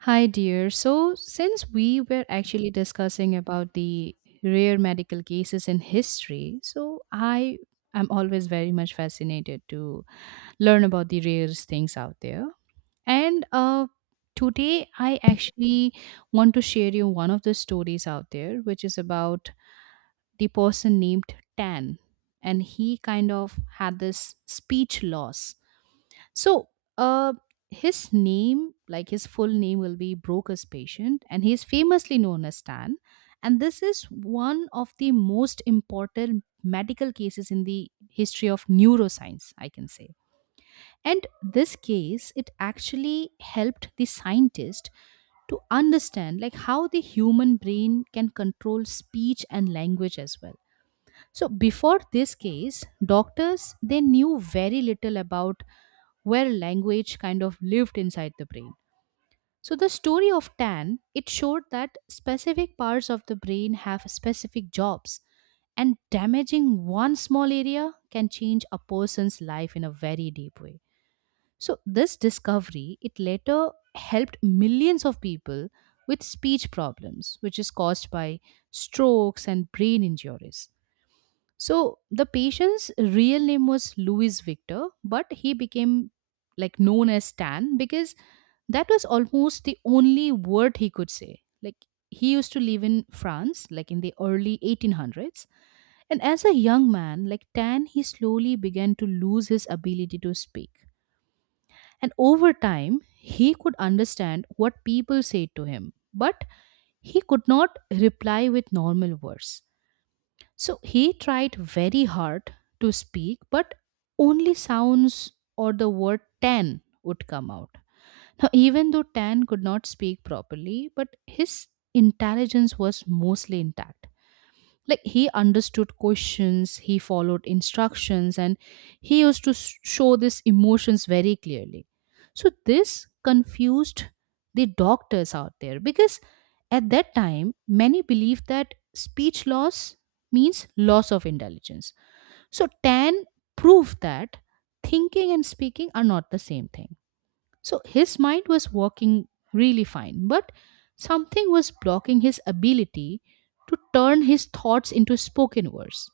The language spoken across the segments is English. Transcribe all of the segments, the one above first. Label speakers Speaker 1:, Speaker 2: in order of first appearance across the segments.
Speaker 1: Hi, dear. So, since we were actually discussing about the rare medical cases in history, so I am always very much fascinated to learn about the rarest things out there. And Today, I actually want to share you one of the stories out there, which is about the person named Tan. And he kind of had this speech loss so, uh, his name, like his full name, will be Broca's patient, and he is famously known as Stan. And this is one of the most important medical cases in the history of neuroscience, I can say. And this case, it actually helped the scientist to understand like how the human brain can control speech and language as well. So before this case, doctors they knew very little about where language kind of lived inside the brain. So the story of Tan, it showed that specific parts of the brain have specific jobs and damaging one small area can change a person's life in a very deep way. So this discovery, it later helped millions of people with speech problems, which is caused by strokes and brain injuries. So the patient's real name was Louis Victor, but he became like known as Stan because that was almost the only word he could say. Like he used to live in France, like in the early 1800s. And as a young man, like Tan, he slowly began to lose his ability to speak. And over time, he could understand what people said to him, but he could not reply with normal words so he tried very hard to speak, but only sounds or the word tan would come out. Now, even though Tan could not speak properly, but his intelligence was mostly intact, like he understood questions, he followed instructions, and he used to show these emotions very clearly. So this confused the doctors out there because at that time many believed that speech loss means loss of intelligence. So Tan proved that thinking and speaking are not the same thing. So his mind was working really fine, but something was blocking his ability to turn his thoughts into spoken words.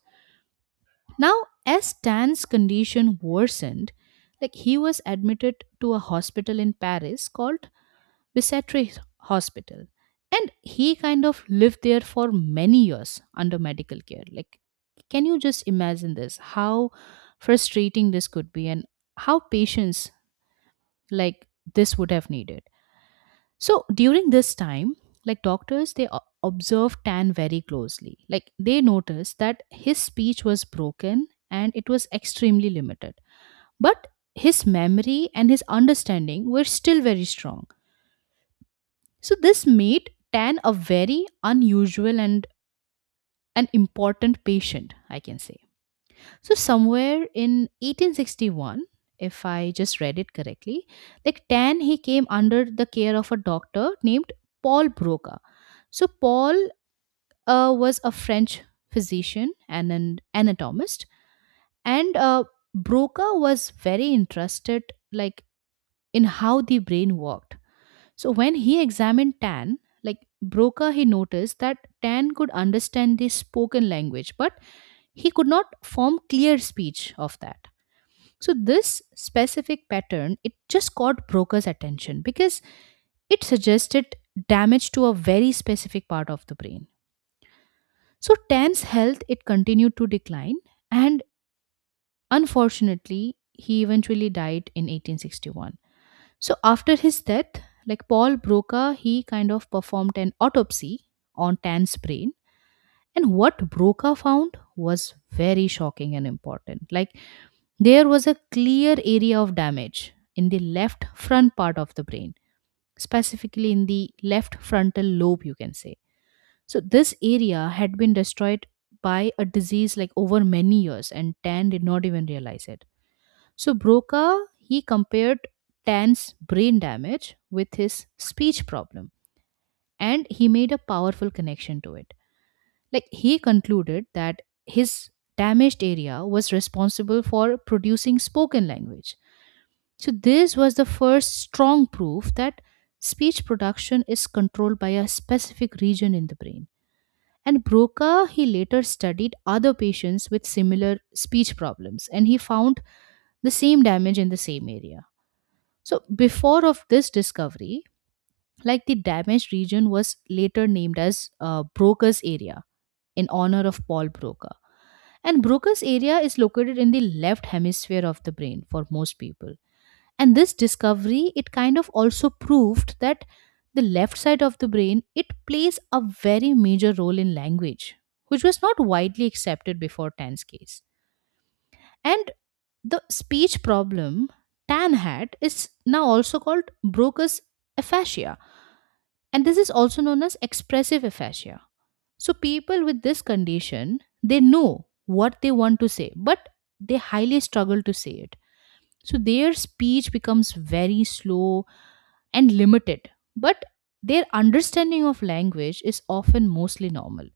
Speaker 1: Now, as Stan's condition worsened, like he was admitted to a hospital in Paris called Bicetre Hospital. And he kind of lived there for many years under medical care. Like, can you just imagine this? How frustrating this could be, and how patience like this would have needed. So during this time, like doctors, they observed Tan very closely. Like they noticed that his speech was broken and it was extremely limited. But his memory and his understanding were still very strong. So this made Tan a very unusual and an important patient, I can say. So somewhere in 1861, if I just read it correctly, like Tan, he came under the care of a doctor named Paul Broca. So Paul was a French physician and an anatomist, and Broca was very interested, like in how the brain worked. So when he examined Tan, like Broca, he noticed that Tan could understand the spoken language, but he could not form clear speech of that. So this specific pattern it just caught brokers' attention because it suggested damage to a very specific part of the brain. So Tan's health it continued to decline and unfortunately he eventually died in 1861. So after his death, like Paul Broca, he kind of performed an autopsy on Tan's brain, and what Broca found was very shocking and important. Like, there was a clear area of damage in the left front part of the brain, specifically in the left frontal lobe, you can say. So, this area had been destroyed by a disease like over many years, and Tan did not even realize it. So, Broca he compared Tan's brain damage with his speech problem, and he made a powerful connection to it. Like, he concluded that his damaged area was responsible for producing spoken language. So, this was the first strong proof that speech production is controlled by a specific region in the brain. And Broca, he later studied other patients with similar speech problems and he found the same damage in the same area. So, before of this discovery, like the damaged region was later named as Broca's area in honor of Paul Broca. And Broca's area is located in the left hemisphere of the brain for most people. And this discovery it kind of also proved that the left side of the brain it plays a very major role in language, which was not widely accepted before Tan's case. And the speech problem Tan had is now also called Broca's aphasia, and this is also known as expressive aphasia. So people with this condition they know what they want to say, but they highly struggle to say it. So their speech becomes very slow and limited, but their understanding of language is often mostly normal.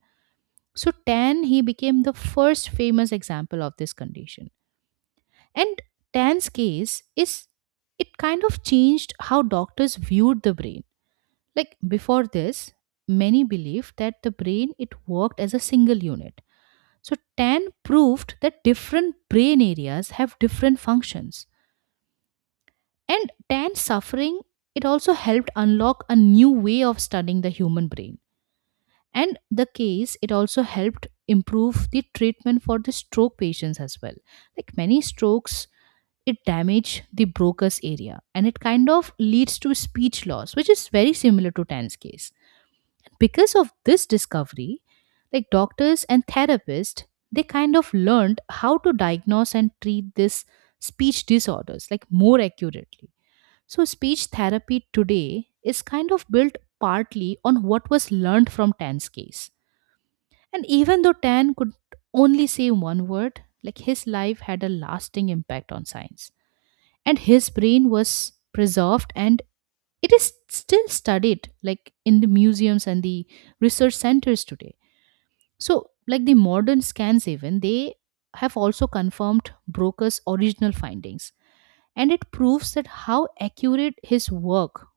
Speaker 1: So Tan he became the first famous example of this condition. And Tan's case is, it kind of changed how doctors viewed the brain. Like before this, many believed that the brain it worked as a single unit. So Tan proved that different brain areas have different functions. And Tan's suffering it also helped unlock a new way of studying the human brain. And the case it also helped improve the treatment for the stroke patients as well. Like many strokes it damage the Broca's area and it kind of leads to speech loss which is very similar to Tan's case. Because of this discovery, like doctors and therapists, they kind of learned how to diagnose and treat this speech disorders like more accurately. So speech therapy today is kind of built partly on what was learned from Tan's case. And even though Tan could only say one word, like his life had a lasting impact on science. And his brain was preserved and it is still studied like in the museums and the research centers today. So like the modern scans even they have also confirmed Broca's original findings and it proves that how accurate his work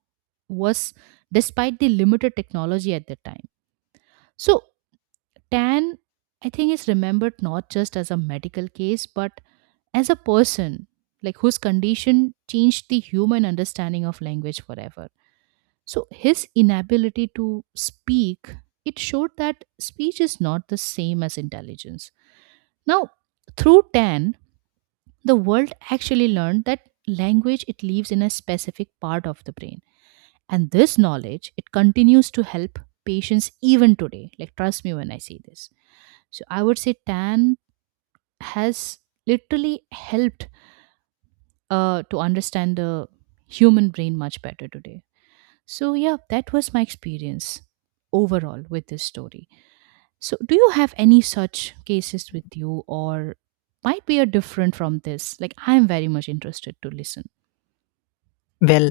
Speaker 1: was despite the limited technology at that time. So Tan, I think, is remembered not just as a medical case, but as a person, like whose condition changed the human understanding of language forever. So his inability to speak, it showed that speech is not the same as intelligence. Now, through Tan, the world actually learned that language it lives in a specific part of the brain. And this knowledge, it continues to help patients even today. Like trust me when I say this. So I would say Tan has literally helped to understand the human brain much better today. So, yeah, that was my experience overall with this story. So, do you have any such cases with you, or might be a different from this? Like, I am very much interested to listen.
Speaker 2: Well,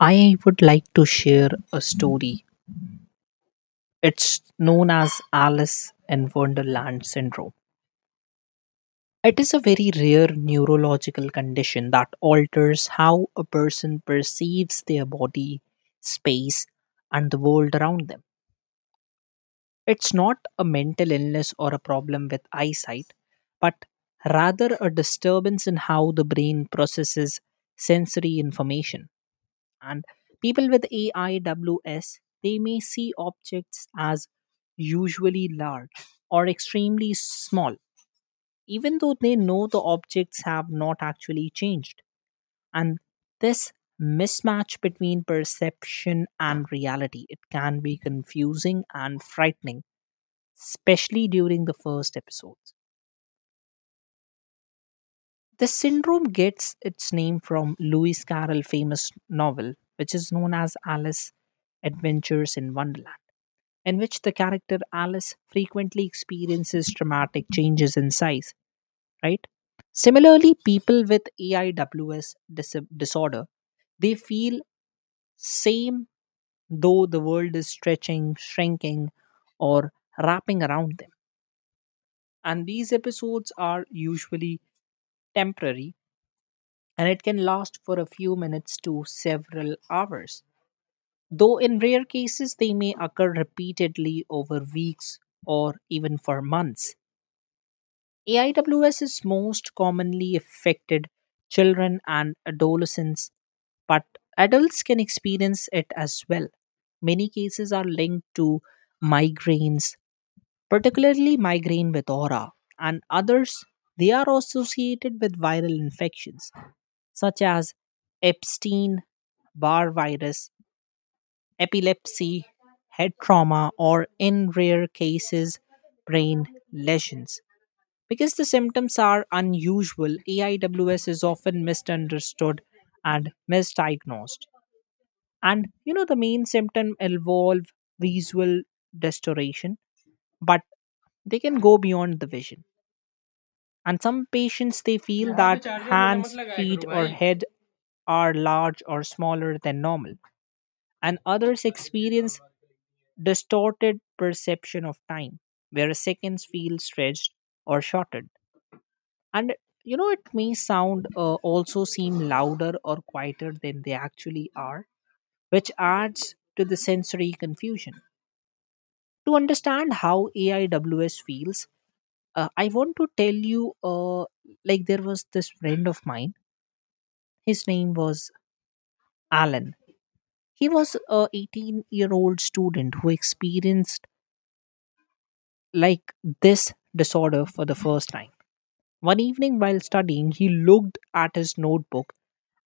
Speaker 2: I would like to share a story. It's known as Alice in Wonderland syndrome. It is a very rare neurological condition that alters how a person perceives their body, space, and the world around them. It's not a mental illness or a problem with eyesight, but rather a disturbance in how the brain processes sensory information. And people with AIWS, they may see objects as usually large or extremely small, even though they know the objects have not actually changed. And this mismatch between perception and reality it can be confusing and frightening, especially during the first episodes. The syndrome gets its name from Lewis Carroll's famous novel, which is known as Alice Adventures in Wonderland, in which the character Alice frequently experiences dramatic changes in size, right? Similarly, people with AIWS disorder, they feel same though the world is stretching, shrinking, or wrapping around them. And these episodes are usually temporary and it can last for a few minutes to several hours. Though in rare cases, they may occur repeatedly over weeks or even for months. AIWS is most commonly affected children and adolescents, but adults can experience it as well. Many cases are linked to migraines, particularly migraine with aura, and others they are associated with viral infections such as Epstein Barr virus, epilepsy, head trauma, or in rare cases, brain lesions. Because the symptoms are unusual, AIWS is often misunderstood and misdiagnosed. And you know, the main symptom involve visual distortion, but they can go beyond the vision. And some patients they feel, yeah, that hands, feet, or head are large or smaller than normal. And others experience distorted perception of time where seconds feel stretched or shortened, and you know it may sound also seem louder or quieter than they actually are, which adds to the sensory confusion. To understand how AIWS feels, I want to tell you, like there was this friend of mine. His name was Alan. He was a 18-year-old student who experienced like this disorder for the first time. One evening while studying, he looked at his notebook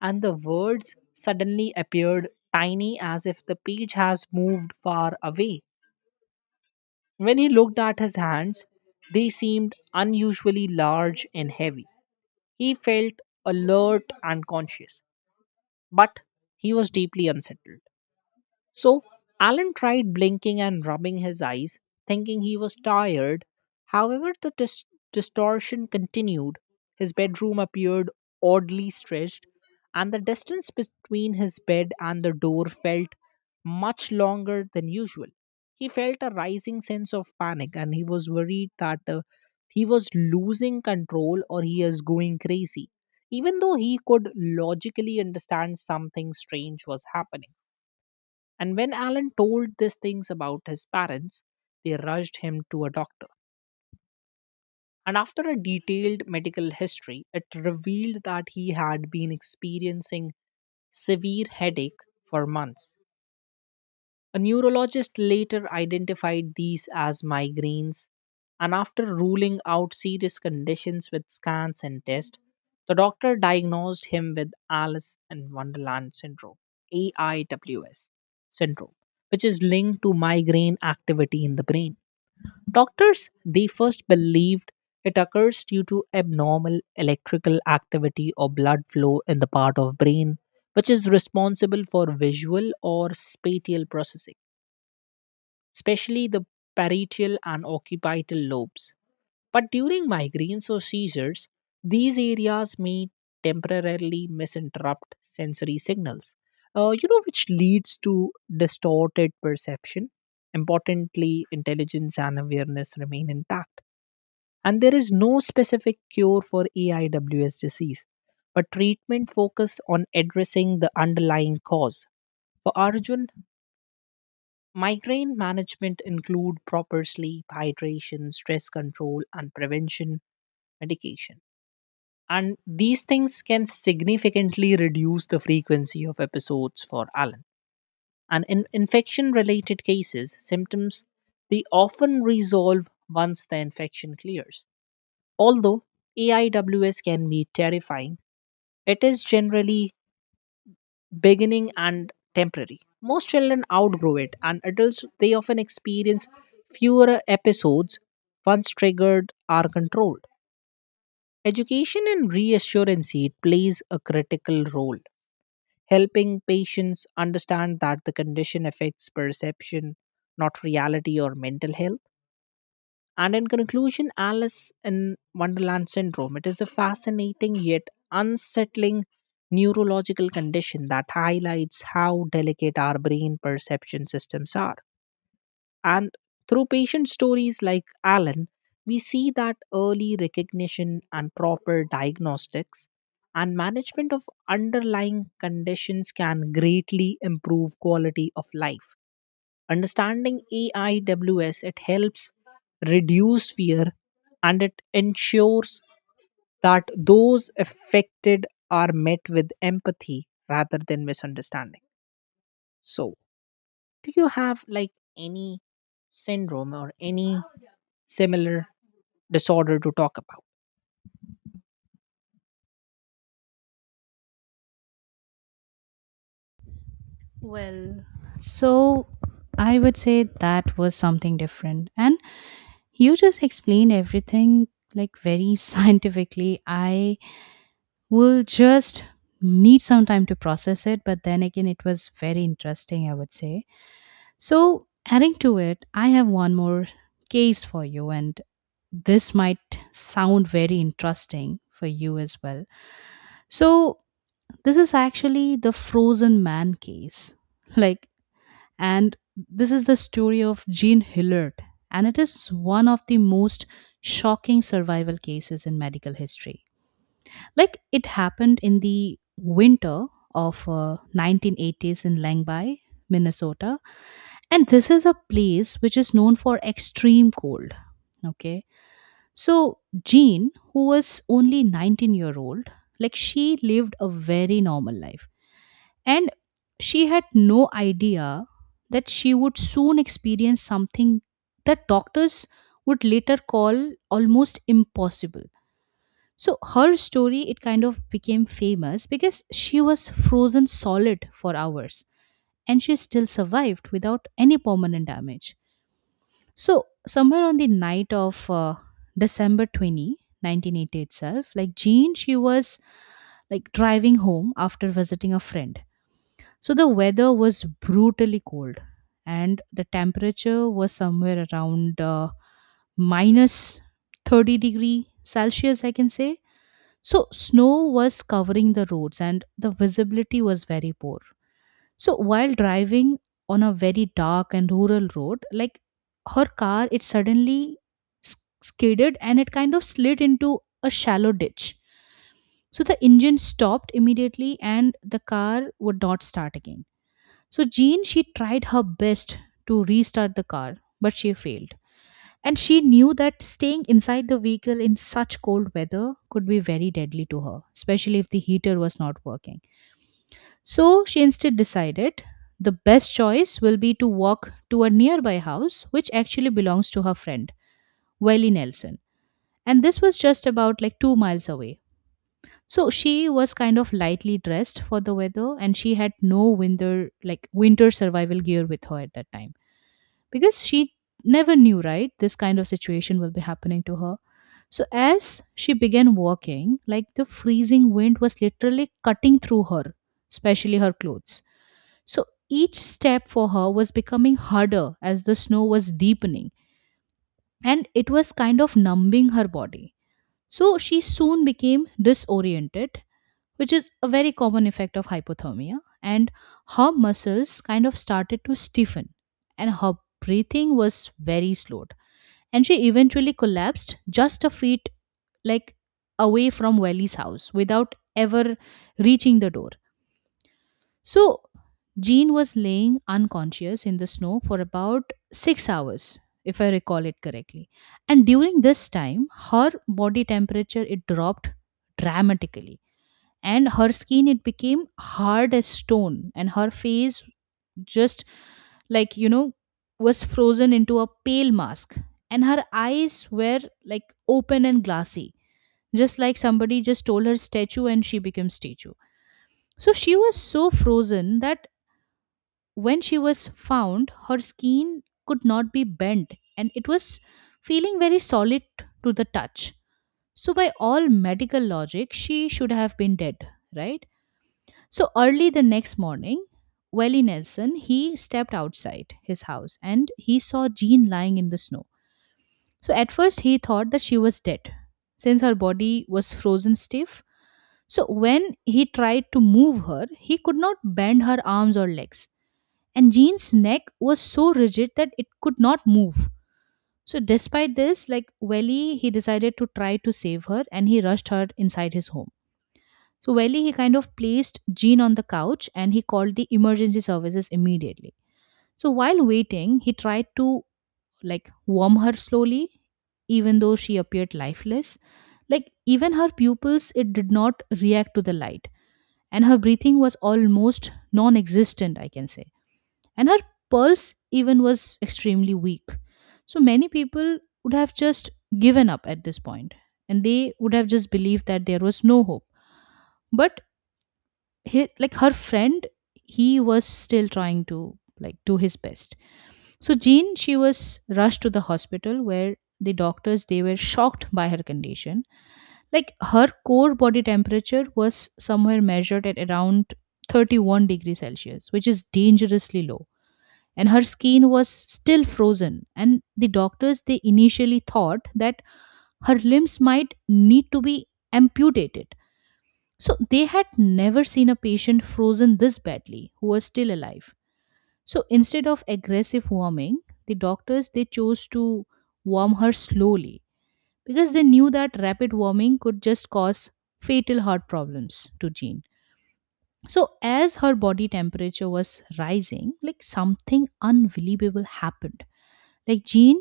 Speaker 2: and the words suddenly appeared tiny as if the page has moved far away. When he looked at his hands, they seemed unusually large and heavy. He felt alert and conscious, but he was deeply unsettled. So Alan tried blinking and rubbing his eyes, thinking he was tired. However, the distortion continued. His bedroom appeared oddly stretched, and the distance between his bed and the door felt much longer than usual. He felt a rising sense of panic, and he was worried that he was losing control or he is going crazy, even though he could logically understand something strange was happening. And when Alan told these things about his parents, they rushed him to a doctor. And after a detailed medical history, it revealed that he had been experiencing severe headache for months. A neurologist later identified these as migraines, and after ruling out serious conditions with scans and tests, the doctor diagnosed him with Alice in Wonderland syndrome, AIWS syndrome, which is linked to migraine activity in the brain. Doctors, they first believed it occurs due to abnormal electrical activity or blood flow in the part of brain which is responsible for visual or spatial processing, especially the parietal and occipital lobes. But during migraines or seizures, these areas may temporarily misinterrupt sensory signals, which leads to distorted perception. Importantly, intelligence and awareness remain intact. And there is no specific cure for AIWS disease, but treatment focus on addressing the underlying cause. For Arjun, migraine management include proper sleep, hydration, stress control and prevention medication. And these things can significantly reduce the frequency of episodes for Alan. And in infection related cases, symptoms they often resolve once the infection clears. Although AIWS can be terrifying, it is generally beginning and temporary. Most children outgrow it, and adults they often experience fewer episodes once triggered are controlled. Education and reassurance it plays a critical role, helping patients understand that the condition affects perception, not reality or mental health. And in conclusion, Alice in Wonderland syndrome, it is a fascinating yet unsettling neurological condition that highlights how delicate our brain perception systems are. And through patient stories like Alan, we see that early recognition and proper diagnostics and management of underlying conditions can greatly improve quality of life. Understanding AIWS it helps reduce fear and it ensures that those affected are met with empathy rather than misunderstanding. So, do you have like any syndrome or any similar disorder to talk about?
Speaker 1: Well, so I would say that was something different. And you just explained everything like very scientifically. I will just need some time to process it. But then again, it was very interesting, I would say. So, adding to it, I have one more case for you, and this might sound very interesting for you as well. So, this is actually the frozen man case. Like, and this is the story of Jean Hillard, and it is one of the most shocking survival cases in medical history. Like it happened in the winter of 1980s in Langby, Minnesota, and this is a place which is known for extreme cold, okay? So Jean, who was only 19-year-old, like she lived a very normal life and she had no idea that she would soon experience something that doctors would later call almost impossible. So her story, it kind of became famous because she was frozen solid for hours and she still survived without any permanent damage. So, somewhere on the night of December 20, 1980 itself, like Jean, she was like driving home after visiting a friend. So, the weather was brutally cold and the temperature was somewhere around minus 30 degree Celsius, I can say. So, snow was covering the roads and the visibility was very poor. So, while driving on a very dark and rural road, like her car, it suddenly s- skidded and it kind of slid into a shallow ditch. So, the engine stopped immediately and the car would not start again. So, Jean, she tried her best to restart the car, but she failed. And she knew that staying inside the vehicle in such cold weather could be very deadly to her, especially if the heater was not working. So she instead decided the best choice will be to walk to a nearby house, which actually belongs to her friend, Welly Nelson. And this was just about like 2 miles away. So she was kind of lightly dressed for the weather, and she had no winter winter survival gear with her at that time because she never knew, right, this kind of situation will be happening to her. So as she began walking, like the freezing wind was literally cutting through her, especially her clothes. So each step for her was becoming harder as the snow was deepening, and it was kind of numbing her body. So she soon became disoriented, which is a very common effect of hypothermia, and her muscles kind of started to stiffen and her breathing was very slowed, and she eventually collapsed just a feet, like, away from Wally's house without ever reaching the door. So Jean was laying unconscious in the snow for about 6 hours, if I recall it correctly. And during this time her body temperature, it dropped dramatically, and her skin, it became hard as stone, and her face just, like, was frozen into a pale mask. And her eyes were, like, open and glassy, just like somebody just told her statue and she became statue. So she was so frozen that when she was found, her skin could not be bent, and it was feeling very solid to the touch. So by all medical logic she should have been dead, right? So early the next morning, Welly Nelson, he stepped outside his house and he saw Jean lying in the snow. So at first he thought that she was dead since her body was frozen stiff. So when he tried to move her, he could not bend her arms or legs. And Jean's neck was so rigid that it could not move. So despite this, like, Welly, he decided to try to save her, and he rushed her inside his home. So Welly, he kind of placed Jean on the couch and he called the emergency services immediately. So while waiting, he tried to, like, warm her slowly, even though she appeared lifeless. Like, even her pupils, it did not react to the light, and her breathing was almost non-existent, I can say. And her pulse even was extremely weak. So many people would have just given up at this point, and they would have just believed that there was no hope. But hi, like, her friend, he was still trying to, like, do his best. So Jean, she was rushed to the hospital, where the doctors, they were shocked by her condition. Like, her core body temperature was somewhere measured at around 31 degrees celsius, which is dangerously low, and her skin was still frozen. And the doctors, they initially thought that her limbs might need to be amputated, so they had never seen a patient frozen this badly who was still alive. So instead of aggressive warming, the doctors, they chose to warm her slowly, because they knew that rapid warming could just cause fatal heart problems to Jean. So as her body temperature was rising, like, something unbelievable happened. Like, Jean,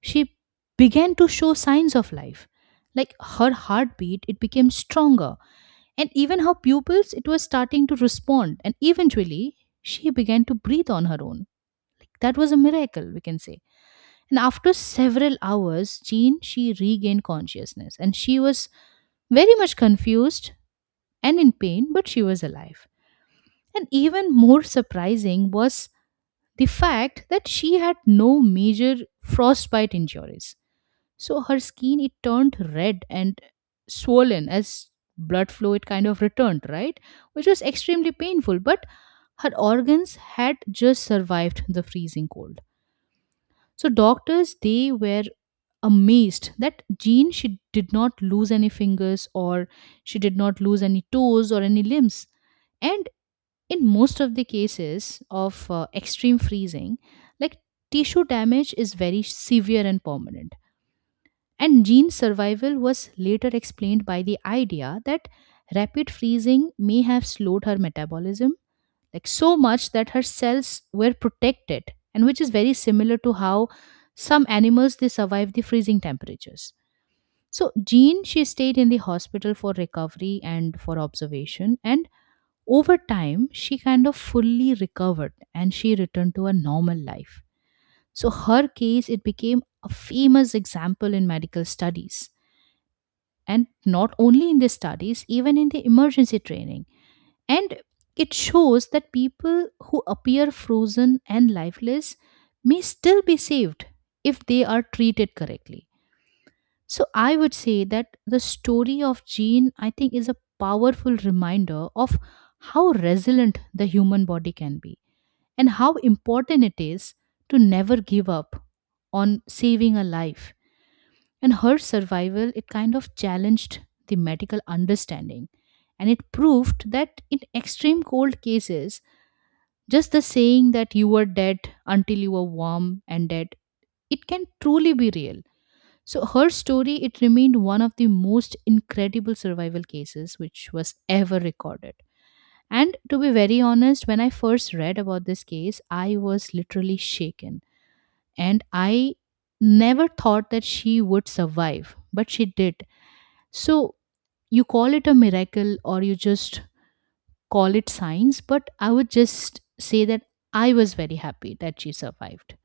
Speaker 1: she began to show signs of life. Like, her heartbeat, it became stronger, and even her pupils, it was starting to respond, and eventually she began to breathe on her own. Like, that was a miracle, we can say. And after several hours, Jean, she regained consciousness, and she was very much confused and in pain, but she was alive. And even more surprising was the fact that she had no major frostbite injuries. So her skin, it turned red and swollen as blood flow, it kind of returned, right? Which was extremely painful, but her organs had just survived the freezing cold. So doctors, they were amazed that Jean, she did not lose any fingers, or she did not lose any toes, or any limbs. And in most of the cases of extreme freezing, like, tissue damage is very severe and permanent. And Jean's survival was later explained by the idea that rapid freezing may have slowed her metabolism, like, so much that her cells were protected, and which is very similar to how some animals, they survive the freezing temperatures. So Jean, she stayed in the hospital for recovery and for observation, and over time she kind of fully recovered and she returned to a normal life. So her case, it became a famous example in medical studies, and not only in the studies, even in the emergency training. And it shows that people who appear frozen and lifeless may still be saved if they are treated correctly. So I would say that the story of Jean, I think, is a powerful reminder of how resilient the human body can be, and how important it is to never give up on saving a life. And her survival, it kind of challenged the medical understanding, and it proved that in extreme cold cases, just the saying that you were dead until you were warm and dead, it can truly be real. So her story, it remained one of the most incredible survival cases which was ever recorded. And to be very honest, when I first read about this case, I was literally shaken, and I never thought that she would survive, but she did. So you call it a miracle, or you just call it science, but I would just say that I was very happy that she survived.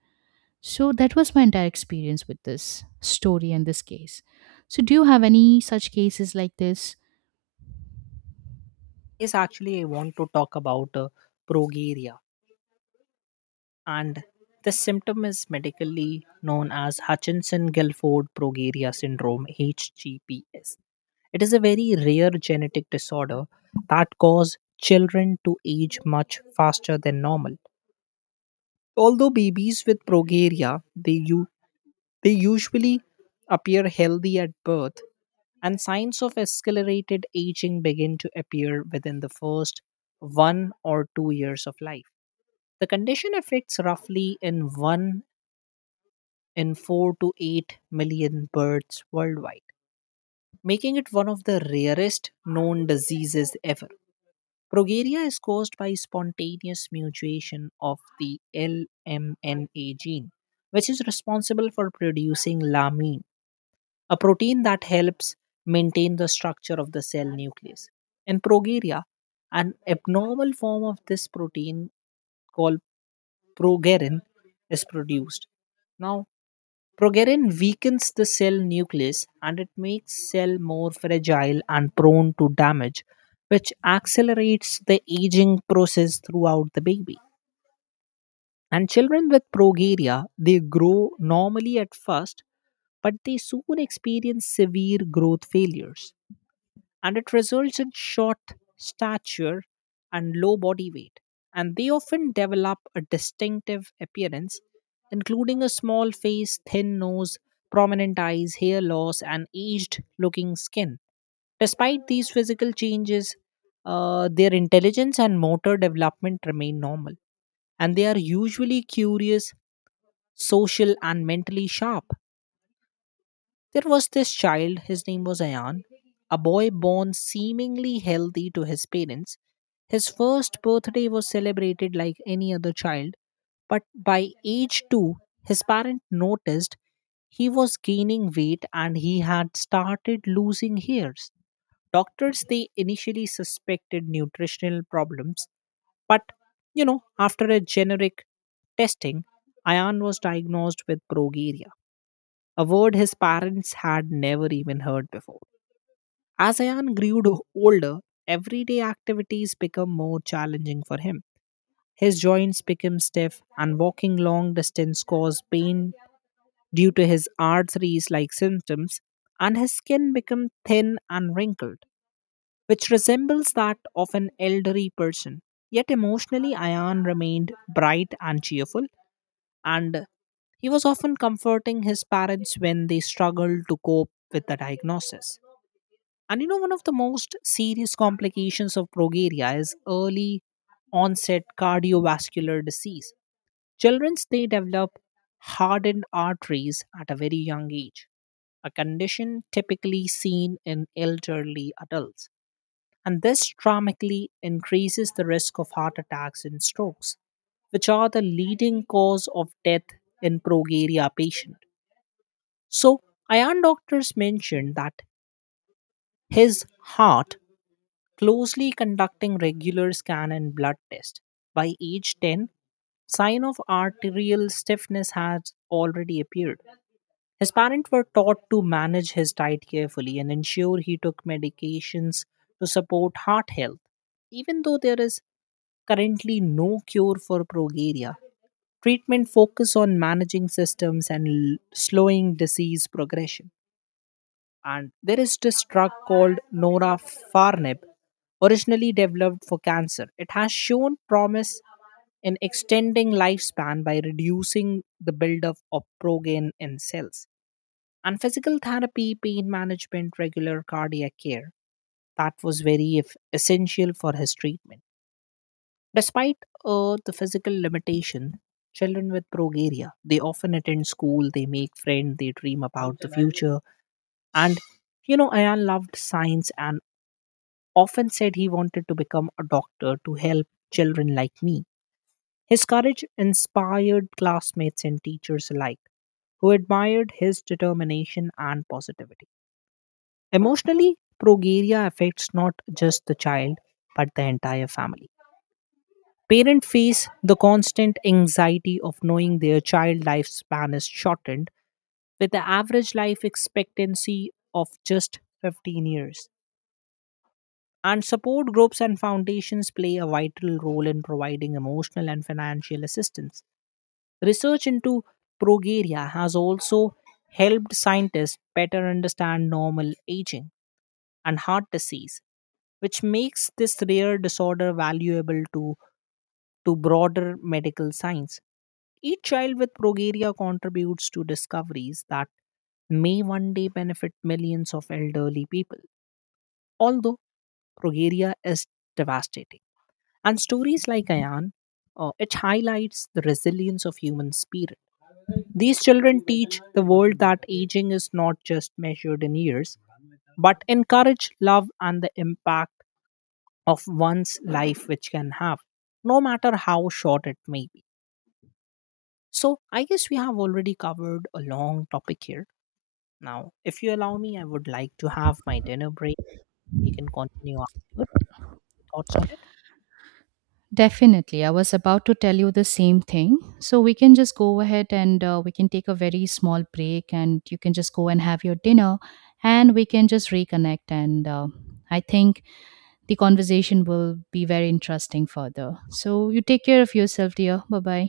Speaker 1: So that was my entire experience with this story and this case. So do you have any such cases like this?
Speaker 2: Yes, actually, I want to talk about progeria, and this symptom is medically known as Hutchinson-Gilford progeria syndrome (HGPS). It is a very rare genetic disorder that causes children to age much faster than normal. Although babies with progeria they usually appear healthy at birth, and signs of accelerated aging begin to appear within the first 1 or 2 years of life. The condition affects roughly in 1 in 4 to 8 million birds worldwide, making it one of the rarest known diseases ever. Progeria is caused by spontaneous mutation of the LMNA gene, which is responsible for producing lamin, a protein that helps maintain the structure of the cell nucleus. In progeria, an abnormal form of this protein called progerin is produced. Now, progerin weakens the cell nucleus and it makes cell more fragile and prone to damage, which accelerates the aging process throughout the baby. And children with progeria, they grow normally at first, but they soon experience severe growth failures and it results in short stature and low body weight. And they often develop a distinctive appearance, including a small face, thin nose, prominent eyes, hair loss, and aged looking skin. Despite these physical changes, their intelligence and motor development remain normal, and they are usually curious, social, and mentally sharp. There was this child, his name was Ayan, a boy born seemingly healthy to his parents. His first birthday was celebrated like any other child, but by age 2, his parents noticed he was gaining weight and he had started losing hairs. Doctors they initially suspected nutritional problems, but you know, after a generic testing, Ayan was diagnosed with progeria, a word his parents had never even heard before. As Ayan grew older, everyday activities become more challenging for him. His joints became stiff, and walking long distance caused pain due to his arteries like symptoms, and his skin became thin and wrinkled, which resembles that of an elderly person. Yet emotionally, Ayan remained bright and cheerful, and he was often comforting his parents when they struggled to cope with the diagnosis. And you know, one of the most serious complications of progeria is early onset cardiovascular disease. Children they develop hardened arteries at a very young age, a condition typically seen in elderly adults, and this dramatically increases the risk of heart attacks and strokes, which are the leading cause of death in progeria patient. So, iron doctors mentioned that his heart closely conducting regular scan and blood test. By age 10, sign of arterial stiffness has already appeared. His parents were taught to manage his diet carefully and ensure he took medications to support heart health, even though there is currently no cure for progeria. Treatment focus on managing systems and slowing disease progression. And there is this drug called Norafarnib, originally developed for cancer. It has shown promise in extending lifespan by reducing the buildup of progen in cells. And physical therapy, pain management, regular cardiac care, that was very essential for his treatment. Despite the physical limitation, children with progeria, they often attend school, they make friends, they dream about the future. And, you know, Ayan loved science and often said he wanted to become a doctor to help children like me. His courage inspired classmates and teachers alike, who admired his determination and positivity. Emotionally, progeria affects not just the child, but the entire family. Parents face the constant anxiety of knowing their child lifespan is shortened, with the average life expectancy of just 15 years. And support groups and foundations play a vital role in providing emotional and financial assistance. Research into progeria has also helped scientists better understand normal aging and heart disease, which makes this rare disorder valuable to broader medical science. Each child with progeria contributes to discoveries that may one day benefit millions of elderly people. Although progeria is devastating. And stories like Ayan, it highlights the resilience of human spirit. These children teach the world that aging is not just measured in years, but in courage, love, and the impact of one's life which can have, no matter how short it may be. So I guess we have already covered a long topic here. Now, if you allow me, I would like to have my dinner break. We can continue afterwards. Thoughts on it?
Speaker 1: Definitely. I was about to tell you the same thing. So we can just go ahead, and we can take a very small break and you can just go and have your dinner, and we can just reconnect. And I think the conversation will be very interesting further. So you take care of yourself, dear. Bye bye.